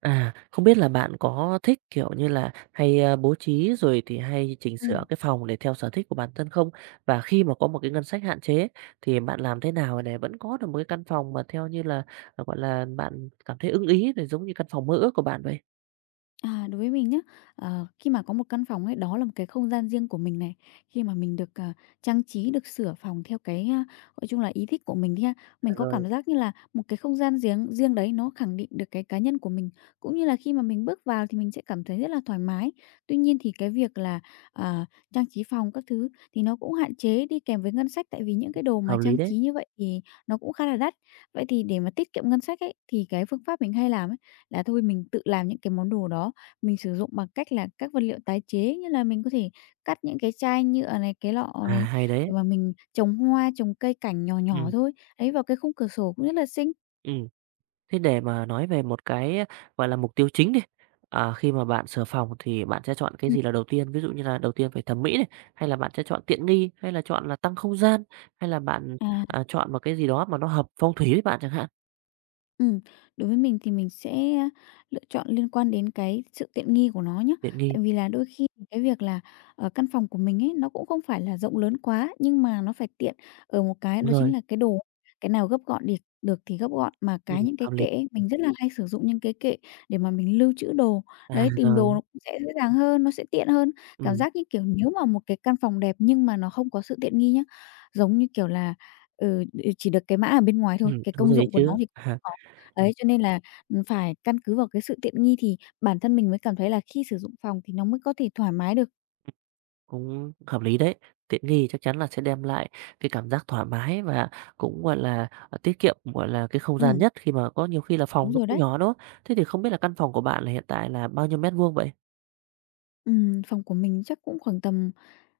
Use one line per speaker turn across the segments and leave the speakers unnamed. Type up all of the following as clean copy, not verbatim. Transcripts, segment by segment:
Không biết là bạn có thích, hay, bố trí rồi thì hay chỉnh
Ừ.
sửa cái phòng để theo sở thích của bản thân không? Và khi mà có một cái ngân sách hạn chế thì bạn làm thế nào để vẫn có được một cái căn phòng mà theo như là, bạn cảm thấy ưng ý, để giống như căn phòng mơ ước của bạn vậy?
À, đối với mình nhá, khi mà có một căn phòng ấy, đó là một cái không gian riêng của mình này. Khi mà mình được, trang trí, được sửa phòng theo cái, gọi chung là, ý thích của mình đi ha,
À,
mình có
rồi.
cảm giác như là một cái không gian riêng riêng đấy nó khẳng định được cái cá nhân của mình, cũng như là khi mà mình bước vào thì mình sẽ cảm thấy rất là thoải mái. Tuy nhiên thì cái việc là, à, trang trí phòng các thứ thì nó cũng hạn chế đi kèm với ngân sách, tại vì những cái đồ mà
Hợp lý
trang
đấy.
trí như vậy thì nó cũng khá là đắt. Vậy thì để mà tiết kiệm ngân sách ấy, thì cái phương pháp mình hay làm ấy, là thôi mình tự làm những cái món đồ đó mình sử dụng bằng cách là các vật liệu tái chế, như là mình có thể cắt những cái chai nhựa này, cái lọ
À,
này,
hay đấy.
để mà mình trồng hoa, trồng cây cảnh nhỏ nhỏ
Ừ.
thôi, đấy, vào cái khung cửa sổ cũng rất là xinh.
Ừ. Thế để mà nói về một cái, mục tiêu chính đi, khi mà bạn sửa phòng thì bạn sẽ chọn cái
Ừm.
gì là đầu tiên? Ví dụ như là đầu tiên phải thẩm mỹ này, hay là bạn sẽ chọn tiện nghi, hay là chọn là tăng không gian, hay là bạn,
À.
chọn một cái gì đó mà nó hợp phong thủy với bạn chẳng hạn?
Ừ, đối với mình thì mình sẽ, lựa chọn liên quan đến cái sự tiện nghi của nó nhé.
Tiện nghi,
Tại vì là đôi khi cái việc là, ở căn phòng của mình ấy, nó cũng không phải là rộng lớn quá, nhưng mà nó phải tiện ở một cái
đúng
đó
rồi,
chính là cái đồ, cái nào gấp gọn điệt được thì gấp gọn. Mà cái những cái
hợp
kệ
lý.
ấy, mình rất là hay sử dụng những cái kệ để mà mình lưu trữ đồ,
À,
đấy, tìm đồ
rồi.
nó cũng sẽ dễ dàng hơn, nó sẽ tiện hơn. Cảm
Ừm.
giác như kiểu, nếu mà một cái căn phòng đẹp nhưng mà nó không có sự tiện nghi nhá, giống như kiểu là, ừ, ừ, chỉ được cái mã ở bên ngoài thôi,
Ừm,
cái
đúng
công
rồi đấy
dụng của nó
chứ.
thì cũng
À.
không có. Đấy, cho nên là, ừ, phải căn cứ vào cái sự tiện nghi thì bản thân mình mới cảm thấy là khi sử dụng phòng thì nó mới có thể thoải mái được.
Cũng hợp lý đấy. Tiện nghi chắc chắn là sẽ đem lại cái cảm giác thoải mái và cũng, tiết kiệm, cái không gian
Ừ,
nhất khi mà có nhiều khi là phòng
đúng
nó
rồi
cũng
đấy.
nhỏ, đúng không? Thế thì không biết là căn phòng của bạn là hiện tại là bao nhiêu mét vuông vậy?
Phòng của mình chắc cũng khoảng tầm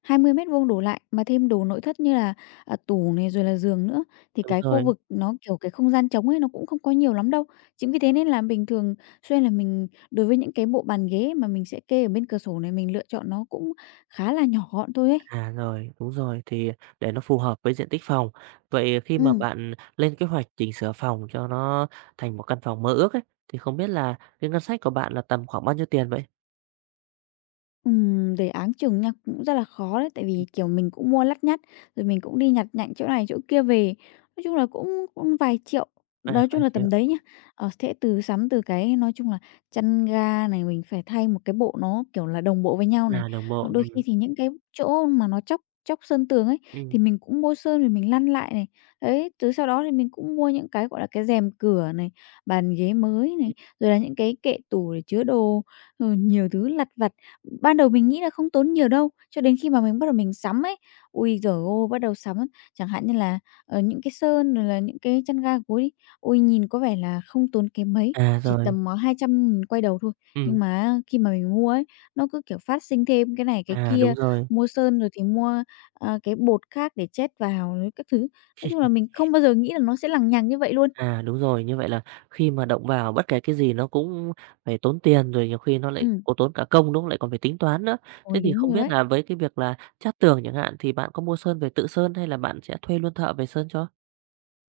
20 mét vuông đổ lại, mà thêm đồ nội thất như là, tủ này rồi là giường nữa, thì
Đúng
cái khu
rồi.
vực nó, kiểu, cái không gian trống ấy nó cũng không có nhiều lắm đâu. Chính vì thế nên là bình thường xuyên là mình đối với những cái bộ bàn ghế mà mình sẽ kê ở bên cửa sổ này, mình lựa chọn nó cũng khá là nhỏ gọn thôi ấy.
À, rồi, đúng rồi, thì để nó phù hợp với diện tích phòng. Vậy khi mà
Ừ.
bạn lên kế hoạch chỉnh sửa phòng cho nó thành một căn phòng mơ ước ấy, thì không biết là cái ngân sách của bạn là tầm khoảng bao nhiêu tiền vậy?
Để áng chừng nha, cũng rất là khó đấy, tại
Ừm,
vì, kiểu, mình cũng mua lắt nhắt, rồi mình cũng đi nhặt nhạnh chỗ này chỗ kia về. Nói chung là cũng cũng vài triệu, nói chung
7
là
000
tầm đấy nhá. Ờ, sẽ từ sắm từ cái nói chung là chăn ga này, mình phải thay một cái bộ nó, kiểu là, đồng bộ với nhau này.
à, đồng bộ,
Hoặc đôi khi
ừm.
thì những cái chỗ mà nó chóc chóc sơn tường ấy,
Ừm.
thì mình cũng mua sơn rồi mình lăn lại này. Đấy, từ sau đó thì mình cũng mua những cái, gọi là, cái rèm cửa này, bàn ghế mới này,
Ừm.
rồi là những cái kệ tủ để chứa đồ, rồi nhiều thứ lặt vặt. Ban đầu mình nghĩ là không tốn nhiều đâu, cho đến khi mà mình bắt đầu mình sắm ấy, ui giời ôi! Bắt đầu sắm chẳng hạn như là, những cái sơn rồi là những cái chăn ga gối đi, ôi, nhìn có vẻ là không tốn kém mấy,
À,
chỉ
rồi.
tầm, 200.000 quay đầu thôi.
Ừm.
Nhưng mà khi mà mình mua ấy, nó cứ, kiểu, phát sinh thêm cái này cái
À, đúng
kia,
rồi.
mua sơn rồi thì mua, cái bột khác để chét vào rồi các thứ. Nói chung là mình không bao giờ nghĩ là nó sẽ lằng nhằng như vậy luôn.
À, đúng rồi, như vậy là khi mà động vào bất kể cái gì nó cũng phải tốn tiền, rồi nhiều khi nó lại
Ừm.
có tốn cả công, đúng không? Lại còn phải tính toán nữa. Thế
Ôi,
thì
đúng
không
rồi
biết
đấy.
là với cái việc là chát tường chẳng hạn, thì bạn có mua sơn về tự sơn hay là bạn sẽ thuê luôn thợ về sơn cho?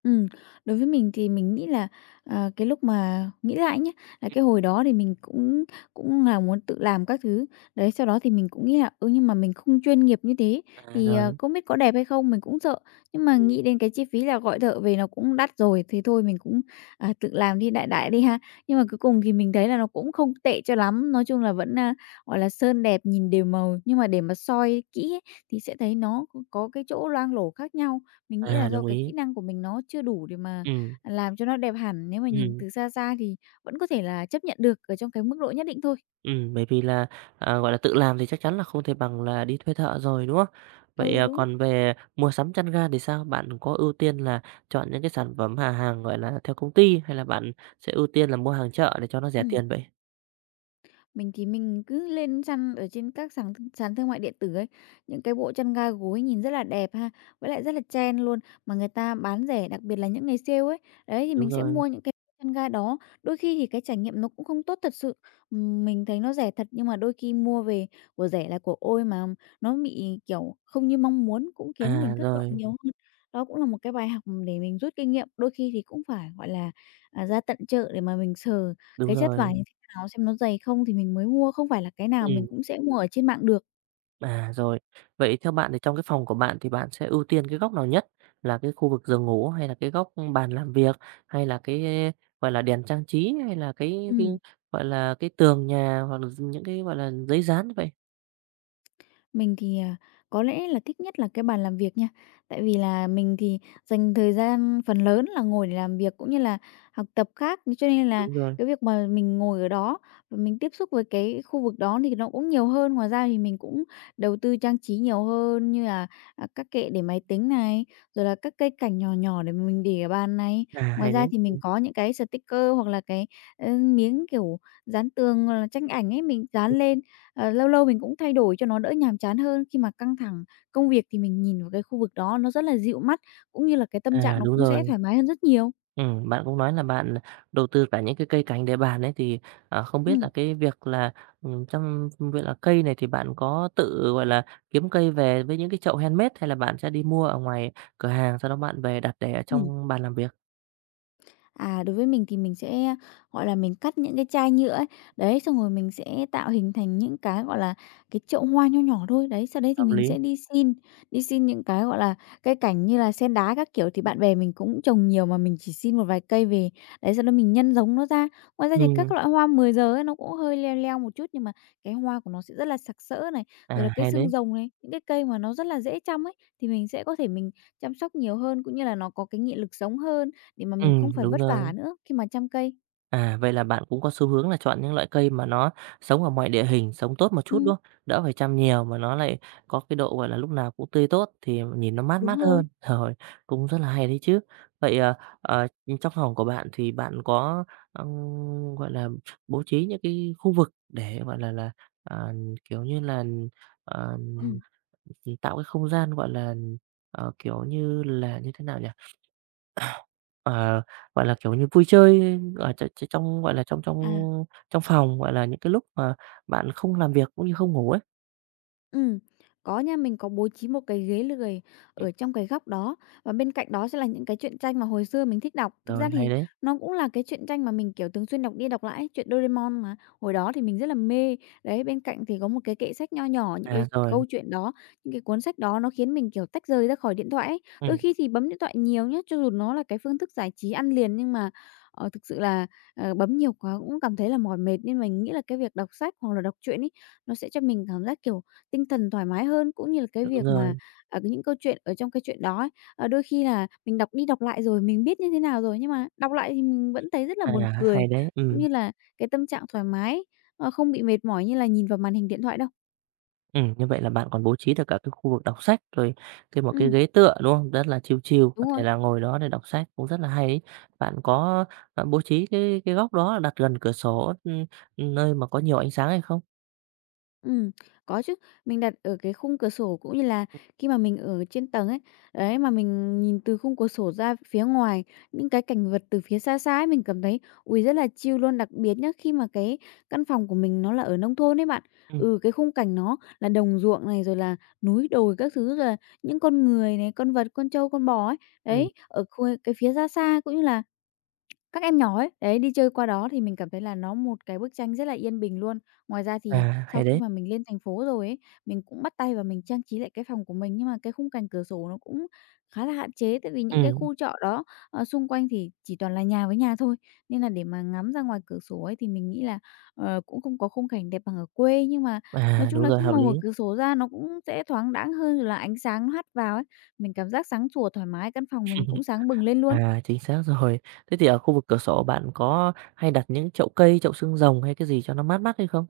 Ừ, đối với mình thì mình nghĩ là, cái lúc mà nghĩ lại nhá, là
Ừ.
cái hồi đó thì mình cũng cũng là muốn tự làm các thứ. Đấy, sau đó thì mình cũng nghĩ là, ừ, nhưng mà mình không chuyên nghiệp như thế
À,
thì,
rồi.
không biết có đẹp hay không, mình cũng sợ. Nhưng mà
Ừm.
nghĩ đến cái chi phí là gọi thợ về nó cũng đắt rồi, thì thôi mình cũng, tự làm đi đại đại đi ha. Nhưng mà cuối cùng thì mình thấy là nó cũng không tệ cho lắm, nói chung là vẫn, gọi là, sơn đẹp nhìn đều màu, nhưng mà để mà soi kỹ ấy, thì sẽ thấy nó có cái chỗ loang lổ khác nhau. Mình nghĩ
À,
là do
đồng
cái
ý.
kỹ năng của mình nó chưa đủ để mà
Ừ.
làm cho nó đẹp hẳn, nếu mà nhìn
Ừ.
từ xa xa thì vẫn có thể là chấp nhận được ở trong cái mức độ nhất định thôi.
Bởi vì là, tự làm thì chắc chắn là không thể bằng là đi thuê thợ rồi, đúng không? Vậy,
Ừ, đúng.
còn về mua sắm chăn ga thì sao? Bạn có ưu tiên là chọn những cái sản phẩm hàng, theo công ty hay là bạn sẽ ưu tiên là mua hàng chợ để cho nó rẻ
Ừ,
tiền vậy?
mình thì mình cứ lên săn ở trên các sàn sàn thương mại điện tử ấy, những cái bộ chăn ga gối nhìn rất là đẹp ha, với lại rất là trend luôn, mà người ta bán rẻ, đặc biệt là những ngày sale ấy. Đấy, thì
Đúng
mình sẽ
rồi.
mua những cái chăn ga đó, đôi khi thì cái trải nghiệm nó cũng không tốt thật sự. Mình thấy nó rẻ thật nhưng mà đôi khi mua về của rẻ là của ôi mà nó bị, kiểu, không như mong muốn, cũng khiến
À,
mình thất vọng
rồi,
nhiều hơn. Đó cũng là một cái bài học để mình rút kinh nghiệm, đôi khi thì cũng phải, gọi là, ra tận chợ để mà mình sờ
đúng
cái chất vải
rồi.
nào xem nó dày không thì mình mới mua, không phải là cái nào
Ừm.
mình cũng sẽ mua ở trên mạng được.
À, rồi. Vậy theo bạn thì trong cái phòng của bạn thì bạn sẽ ưu tiên cái góc nào nhất? Là cái khu vực giường ngủ hay là cái góc bàn làm việc hay là cái, đèn trang trí hay là cái,
Ừm.
cái tường nhà hoặc là những cái, giấy dán vậy?
Mình thì, có lẽ là thích nhất là cái bàn làm việc nha. Tại vì là mình thì dành thời gian phần lớn là ngồi để làm việc cũng như là học tập khác, cho nên là
Đúng rồi.
cái việc mà mình ngồi ở đó và mình tiếp xúc với cái khu vực đó thì nó cũng nhiều hơn. Ngoài ra thì mình cũng đầu tư trang trí nhiều hơn như là, các kệ để máy tính này, rồi là các cây cảnh nhỏ nhỏ để mình để ở bàn này.
À,
Ngoài
hay đấy.
ra thì mình
Ừm.
có những cái sticker hoặc là cái, miếng, kiểu, dán tường hoặc là tranh ảnh ấy, mình dán lên. Lâu lâu mình cũng thay đổi cho nó đỡ nhàm chán hơn, khi mà căng thẳng công việc thì mình nhìn vào cái khu vực đó nó rất là dịu mắt, cũng như là cái tâm
À,
trạng nó
đúng
cũng sẽ
rồi.
thoải mái hơn rất nhiều.
Bạn cũng nói là bạn đầu tư cả những cái cây cành để bàn ấy, thì, không biết là
Ừ.
cái việc là, trong việc là cây này thì bạn có tự, kiếm cây về với những cái chậu handmade hay là bạn sẽ đi mua ở ngoài cửa hàng, sau đó bạn về đặt để ở
Ừm.
trong bàn làm việc?
À, đối với mình thì mình sẽ, gọi là, mình cắt những cái chai nhựa ấy, đấy, xong rồi mình sẽ tạo hình thành những cái, gọi là, cái chậu hoa nho nhỏ thôi. Đấy, sau đấy thì
Hợp
mình
lý.
sẽ đi xin những cái, gọi là, cây cảnh như là sen đá các kiểu, thì bạn bè mình cũng trồng nhiều mà mình chỉ xin một vài cây về. Đấy, sau đó mình nhân giống nó ra. Ngoài ra thì các
Ừm,
loại hoa 10 giờ ấy, nó cũng hơi leo leo một chút, nhưng mà cái hoa của nó sẽ rất là sặc sỡ này, rồi
à,
là cây
hay
xương
đấy.
rồng này, những cái cây mà nó rất là dễ chăm ấy, thì mình sẽ có thể mình chăm sóc nhiều hơn, cũng như là nó có cái nghị lực sống hơn. Để mà mình không phải
Đúng
vất
rồi.
vả nữa khi mà chăm cây.
À, vậy là bạn cũng có xu hướng là chọn những loại cây mà nó sống ở mọi địa hình, sống tốt một chút,
Ừ,
đúng không? Đỡ phải chăm nhiều mà nó lại có cái độ, lúc nào cũng tươi tốt thì nhìn nó mát
đúng
mát
rồi.
hơn. Rồi, cũng rất là hay đấy chứ. Vậy, ờ, trong phòng của bạn thì bạn có, ừm, gọi là, bố trí những cái khu vực để, ờ, kiểu như là, ờ,
Ừm,
tạo cái không gian, kiểu như là, như thế nào nhỉ? Ờ, kiểu như, vui chơi ở tr tr trong, trong trong
à.
trong phòng, những cái lúc mà bạn không làm việc cũng như không ngủ ấy.
Ừm, có nha, mình có bố trí một cái ghế lười
Ừm.
ở trong cái góc đó và bên cạnh đó sẽ là những cái truyện tranh mà hồi xưa mình thích đọc. Thực
Rồi,
ra
hay
thì
đấy.
nó cũng là cái truyện tranh mà mình, kiểu, thường xuyên đọc đi đọc lại ấy, truyện Doraemon mà, hồi đó thì mình rất là mê. Đấy, bên cạnh thì có một cái kệ sách nho nhỏ, những cái
À, rồi,
câu chuyện đó, những cái cuốn sách đó nó khiến mình, kiểu, tách rời ra khỏi điện thoại ấy. Đôi
ừm,
khi thì bấm điện thoại nhiều nhá, cho dù nó là cái phương thức giải trí ăn liền nhưng mà, thực sự là, bấm nhiều quá cũng cảm thấy là mỏi mệt nên mình nghĩ là cái việc đọc sách hoặc là đọc truyện ấy, nó sẽ cho mình cảm giác, kiểu, tinh thần thoải mái hơn, cũng như là cái
đúng
việc mà,
rồi.
ở những câu chuyện ở trong cái chuyện đó ấy, đôi khi là mình đọc đi đọc lại rồi, mình biết như thế nào rồi, nhưng mà đọc lại thì mình vẫn thấy rất là buồn
À,
cười,
hay đấy,
cũng
ừm.
như là cái tâm trạng thoải mái, không bị mệt mỏi như là nhìn vào màn hình điện thoại đâu.
Ừm, như vậy là bạn còn bố trí được cả cái khu vực đọc sách, rồi một cái
Ừm,
ghế tựa, đúng không? Rất là chill chill, có
đúng
thể
rồi.
là ngồi đó để đọc sách cũng rất là hay ấy. Bạn có, bố trí cái góc đó đặt gần cửa sổ, nơi mà có nhiều ánh sáng hay không?
Ừm, có chứ. Mình đặt ở cái khung cửa sổ cũng như là
Ừm.
khi mà mình ở trên tầng ấy, đấy, mà mình nhìn từ khung cửa sổ ra phía ngoài, những cái cảnh vật từ phía xa xa ấy, mình cảm thấy, ui rất là chill luôn. Đặc biệt nhá, khi mà cái căn phòng của mình nó là ở nông thôn ấy bạn,
Ừm.
ừ, cái khung cảnh nó là đồng ruộng này, rồi là núi đồi các thứ, rồi là những con người này, con vật, con trâu, con bò ấy.
Ừm,
Đấy, ở khuê cái phía xa xa cũng như là các em nhỏ ấy, đấy, đi chơi qua đó thì mình cảm thấy là nó một cái bức tranh rất là yên bình luôn. Ngoài ra thì
à, hay
sau khi
đấy.
mà mình lên thành phố rồi ấy, mình cũng bắt tay vào mình trang trí lại cái phòng của mình, nhưng mà cái khung cảnh cửa sổ nó cũng khá là hạn chế, tại vì những cái
Ừm,
khu trọ đó, xung quanh thì chỉ toàn là nhà với nhà thôi. Nên là để mà ngắm ra ngoài cửa sổ ấy thì mình nghĩ là, cũng không có khung cảnh đẹp bằng ở quê, nhưng mà nói
à,
chung
đúng
là
rồi,
khi
hợp
mà mở
lý.
cửa sổ ra nó cũng sẽ thoáng đãng hơn, rồi là ánh sáng nó hắt vào ấy, mình cảm giác sáng sủa thoải mái, căn phòng mình cũng sáng bừng lên luôn.
À, chính xác rồi. Thế thì ở khu vực cửa sổ bạn có hay đặt những chậu cây, chậu xương rồng hay cái gì cho nó mát mắt hay không?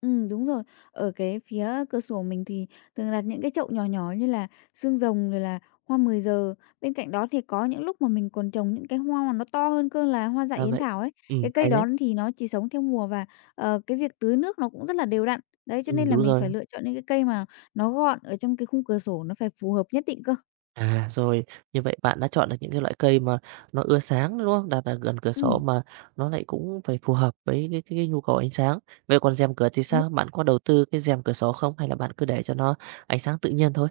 Ừ đúng rồi. Ở cái phía cửa sổ mình thì thường đặt những cái chậu nhỏ nhỏ như là xương rồng rồi là hoa 10 giờ. Bên cạnh đó thì có những lúc mà mình còn trồng những cái hoa mà nó to hơn cơ là hoa dại
Ra
yến
vậy.
thảo ấy. Cái cây
Hay đấy.
đó thì nó chỉ sống theo mùa và, cái việc tưới nước nó cũng rất là đều đặn. Đấy, cho nên là
Đúng
mình
rồi.
phải lựa chọn những cái cây mà nó gọn ở trong cái khung cửa sổ, nó phải phù hợp nhất định cơ.
À, rồi, như vậy bạn đã chọn được những cái loại cây mà nó ưa sáng, đúng không? Đặt ở gần cửa sổ
Ừm.
mà nó lại cũng phải phù hợp với cái nhu cầu ánh sáng. Vậy còn rèm cửa thì
Đúng.
sao? Bạn có đầu tư cái rèm cửa sổ không hay là bạn cứ để cho nó ánh sáng tự nhiên thôi?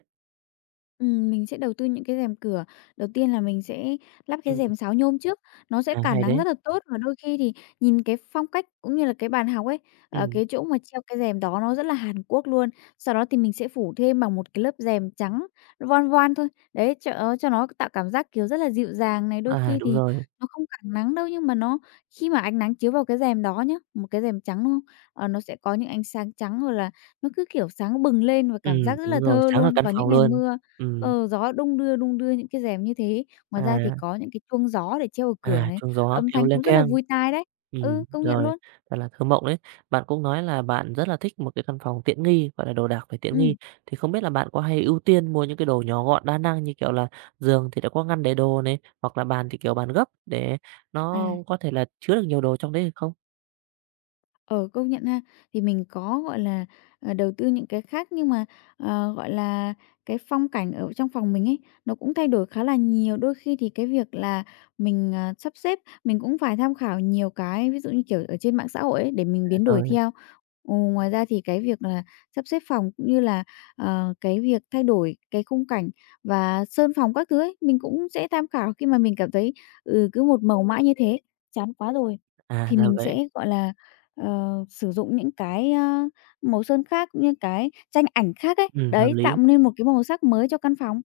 Mình sẽ đầu tư những cái rèm cửa. Đầu tiên là mình sẽ lắp cái
Ừm,
rèm sáo nhôm trước, nó sẽ
à,
cản
hay
nắng
đấy.
rất là tốt và đôi khi thì nhìn cái phong cách cũng như là cái bàn học ấy, ở
Ừm,
cái chỗ mà treo cái rèm đó nó rất là Hàn Quốc luôn. Sau đó thì mình sẽ phủ thêm bằng một cái lớp rèm trắng voan voan thôi. Đấy, cho cho nó tạo cảm giác, kiểu, rất là dịu dàng này. Đôi
à,
khi
đúng
thì
rồi.
nó không cản nắng đâu, nhưng mà nó khi mà ánh nắng chiếu vào cái rèm đó nhá, một cái rèm trắng, đúng không? Ờ, nó sẽ có những ánh sáng trắng rồi là nó cứ, kiểu, sáng bừng lên và cảm giác rất là
Đúng rồi,
thơ
sáng ở
luôn
căn
vào những
phòng
ngày
luôn.
mưa.
Ừm,
Ờ, gió đung đưa những cái rèm như thế. Ngoài ra thì
à.
có những cái chuông gió để treo ở cửa
À,
này,
Chuông gió,
âm
Thiếu
thanh
Liên
cũng rất là
Keng.
vui tai đấy. Ừ, công nhận
Rồi,
luôn.
thật là thơ mộng đấy. Bạn cũng nói là bạn rất là thích một cái căn phòng tiện nghi, đồ đạc phải tiện
Ừ,
nghi, thì không biết là bạn có hay ưu tiên mua những cái đồ nhỏ gọn, đa năng như kiểu là giường thì đã có ngăn để đồ này, hoặc là bàn thì kiểu bàn gấp để nó
à.
có thể là chứa được nhiều đồ trong đấy hay không?
Ờ, công nhận ha. Thì mình có, gọi là, đầu tư những cái khác nhưng mà, gọi là, cái phong cảnh ở trong phòng mình ấy, nó cũng thay đổi khá là nhiều. Đôi khi thì cái việc là mình, sắp xếp, mình cũng phải tham khảo nhiều cái, ví dụ như, kiểu, ở trên mạng xã hội ấy, để
À,
mình biến đổi
rồi,
theo. Ừ, ngoài ra thì cái việc là sắp xếp phòng cũng như là, cái việc thay đổi cái khung cảnh và sơn phòng các thứ ấy, mình cũng sẽ tham khảo khi mà mình cảm thấy, ừ, cứ một màu mãi như thế, chán quá rồi,
à,
thì
ra
mình
vậy.
sẽ, gọi là, Ờ, sử dụng những cái, màu sơn khác, cũng như cái tranh ảnh khác ấy,
Hợp
đấy, tạo
lý.
nên một cái màu sắc mới cho căn phòng.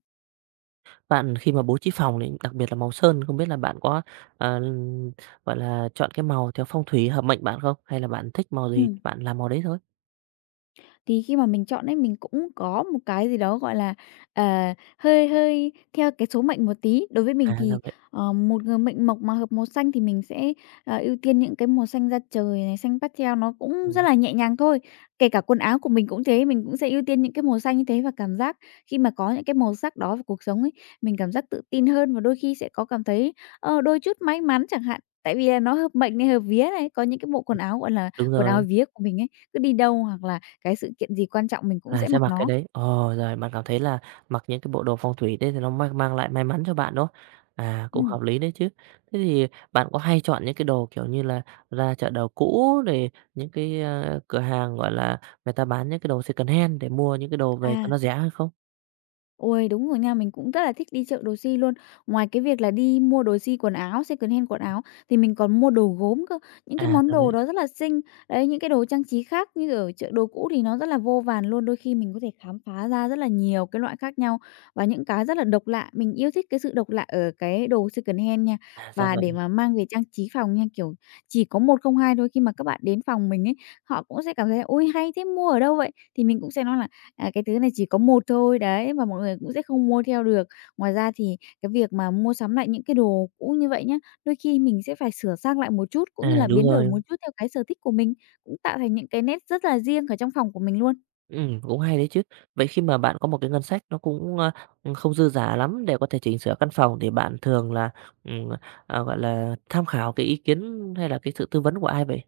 Bạn khi mà bố trí phòng thì đặc biệt là màu sơn, không biết là bạn có, ờ, chọn cái màu theo phong thủy hợp mệnh bạn không? Hay là bạn thích màu gì thì
Ừm.
bạn làm màu đấy thôi?
Thì khi mà mình chọn ấy, mình cũng có một cái gì đó, gọi là, ờ, hơi hơi theo cái số mệnh một tí. Đối với
À,
mình
ra
thì,
vậy.
một người mệnh Mộc mà hợp màu xanh thì mình sẽ, ưu tiên những cái màu xanh da trời này, xanh pastel nó cũng rất
Ừm.
là nhẹ nhàng thôi. Kể cả quần áo của mình cũng thế, mình cũng sẽ ưu tiên những cái màu xanh như thế và cảm giác khi mà có những cái màu sắc đó vào cuộc sống ấy, mình cảm giác tự tin hơn và đôi khi sẽ có cảm thấy, đôi chút may mắn chẳng hạn. Tại vì là nó hợp mệnh này, hợp vía này, có những cái bộ
Ừm,
quần áo, gọi là,
đúng
quần
rồi,
áo vía của mình ấy, cứ đi đâu hoặc là cái sự kiện gì quan trọng mình cũng
là
sẽ
sẽ
mặc
mặc cái
nó.
đấy. Ồ, rồi bạn cảm thấy là mặc những cái bộ đồ phong thủy đấy thì nó mang mang lại may mắn cho bạn, đúng không? À, cũng
Ừm.
hợp lý đấy chứ. Thế thì bạn có hay chọn những cái đồ, kiểu như là, ra chợ đầu cũ rồi những cái, cửa hàng, người ta bán những cái đồ secondhand để mua những cái đồ về cho
À,
nó rẻ hay không?
ôi, đúng rồi nha, mình cũng rất là thích đi chợ đồ si luôn. Ngoài cái việc là đi mua đồ si quần áo, secondhand quần áo thì mình còn mua đồ gốm cơ, những
À,
cái món
ra
đồ
vậy,
đó rất là xinh. Đấy, những cái đồ trang trí khác như ở chợ đồ cũ thì nó rất là vô vàn luôn, đôi khi mình có thể khám phá ra rất là nhiều cái loại khác nhau và những cái rất là độc lạ. Mình yêu thích cái sự độc lạ ở cái đồ secondhand nha,
à, ra
và
vậy.
để mà mang về trang trí phòng nha, kiểu, chỉ có một không 2 thôi. Khi mà các bạn đến phòng mình ấy, họ cũng sẽ cảm thấy: "Ôi, hay thế, mua ở đâu vậy?" Thì mình cũng sẽ nói là à, cái thứ này chỉ có một thôi, đấy, và mọi người cũng sẽ không mua theo được. Ngoài ra thì cái việc mà mua sắm lại những cái đồ cũ như vậy nhá, đôi khi mình sẽ phải sửa sang lại một chút, cũng như
À,
là
đúng
biến đổi một
rồi.
chút theo cái sở thích của mình, cũng tạo thành những cái nét rất là riêng ở trong phòng của mình luôn.
Cũng hay đấy chứ. Vậy khi mà bạn có một cái ngân sách nó cũng, không dư dả lắm để có thể chỉnh sửa căn phòng thì bạn thường là, ừm, tham khảo cái ý kiến hay là cái sự tư vấn của ai vậy?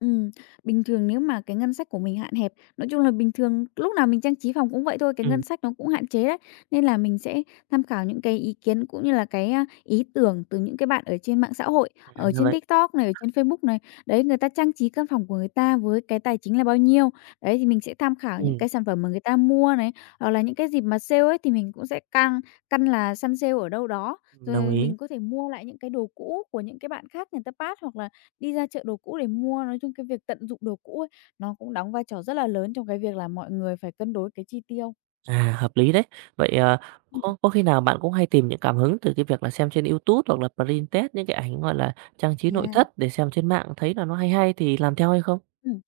Ừm, bình thường nếu mà cái ngân sách của mình hạn hẹp, nói chung là bình thường lúc nào mình trang trí phòng cũng vậy thôi, cái
Ừm,
ngân sách nó cũng hạn chế đấy. Nên là mình sẽ tham khảo những cái ý kiến cũng như là cái, ý tưởng từ những cái bạn ở trên mạng xã hội,
à,
ở
ra
trên
vậy.
TikTok này, ở trên Facebook này. Đấy, người ta trang trí căn phòng của người ta với cái tài chính là bao nhiêu. Đấy, thì mình sẽ tham khảo những
Ừm,
cái sản phẩm mà người ta mua này, hoặc là những cái dịp mà sale ấy thì mình cũng sẽ căn căn là săn sale ở đâu đó,
đồng
rồi
ý.
mình có thể mua lại những cái đồ cũ của những cái bạn khác người ta pass hoặc là đi ra chợ đồ cũ để mua, nói chung cái việc tận dụng đồ cũ ấy, nó cũng đóng vai trò rất là lớn trong cái việc là mọi người phải cân đối cái chi tiêu.
À, hợp lý đấy. Vậy,
Ừm,
có khi nào bạn cũng hay tìm những cảm hứng từ cái việc là xem trên YouTube hoặc là Pinterest những cái ảnh, trang trí nội
à.
thất để xem trên mạng thấy là nó hay hay thì làm theo hay không?
Ừm.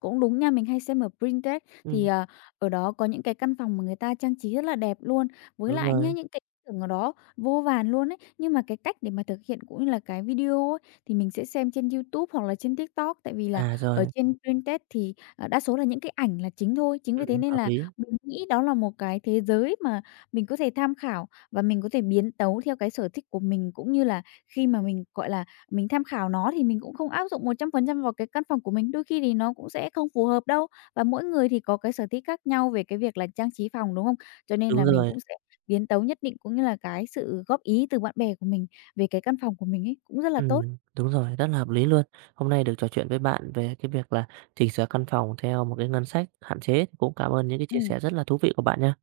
Cũng đúng nha, mình hay xem ở Pinterest thì,
Ừm,
ở đó có những cái căn phòng mà người ta trang trí rất là đẹp luôn. Với
đúng
lại nhá,
rồi.
những cái ý tưởng ở đó vô vàn luôn ấy, nhưng mà cái cách để mà thực hiện cũng như là cái video ấy, thì mình sẽ xem trên YouTube hoặc là trên TikTok. Tại vì là
À,
ở
rồi.
trên Pinterest thì, đa số là những cái ảnh là chính thôi. Chính vì thế nên
Hợp
là
lý.
mình nghĩ đó là một cái thế giới mà mình có thể tham khảo và mình có thể biến tấu theo cái sở thích của mình, cũng như là khi mà mình, gọi là, mình tham khảo nó thì mình cũng không áp dụng 100% vào cái căn phòng của mình, đôi khi thì nó cũng sẽ không phù hợp đâu. Và mỗi người thì có cái sở thích khác nhau về cái việc là trang trí phòng, đúng không? Cho nên
Đúng
là mình
rồi.
cũng sẽ biến tấu nhất định, cũng như là cái sự góp ý từ bạn bè của mình về cái căn phòng của mình ấy, cũng rất là
Ừ,
tốt.
đúng rồi, rất là hợp lý luôn. Hôm nay được trò chuyện với bạn về cái việc là chỉnh sửa căn phòng theo một cái ngân sách hạn chế, cũng cảm ơn những cái
Ừ,
chia sẻ rất là thú vị của bạn nha.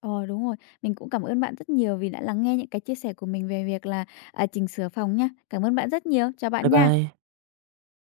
ờ, đúng rồi. Mình cũng cảm ơn bạn rất nhiều vì đã lắng nghe những cái chia sẻ của mình về việc là, chỉnh sửa phòng nha. Cảm ơn bạn rất nhiều. Chào
Bye
bạn nha.
bye.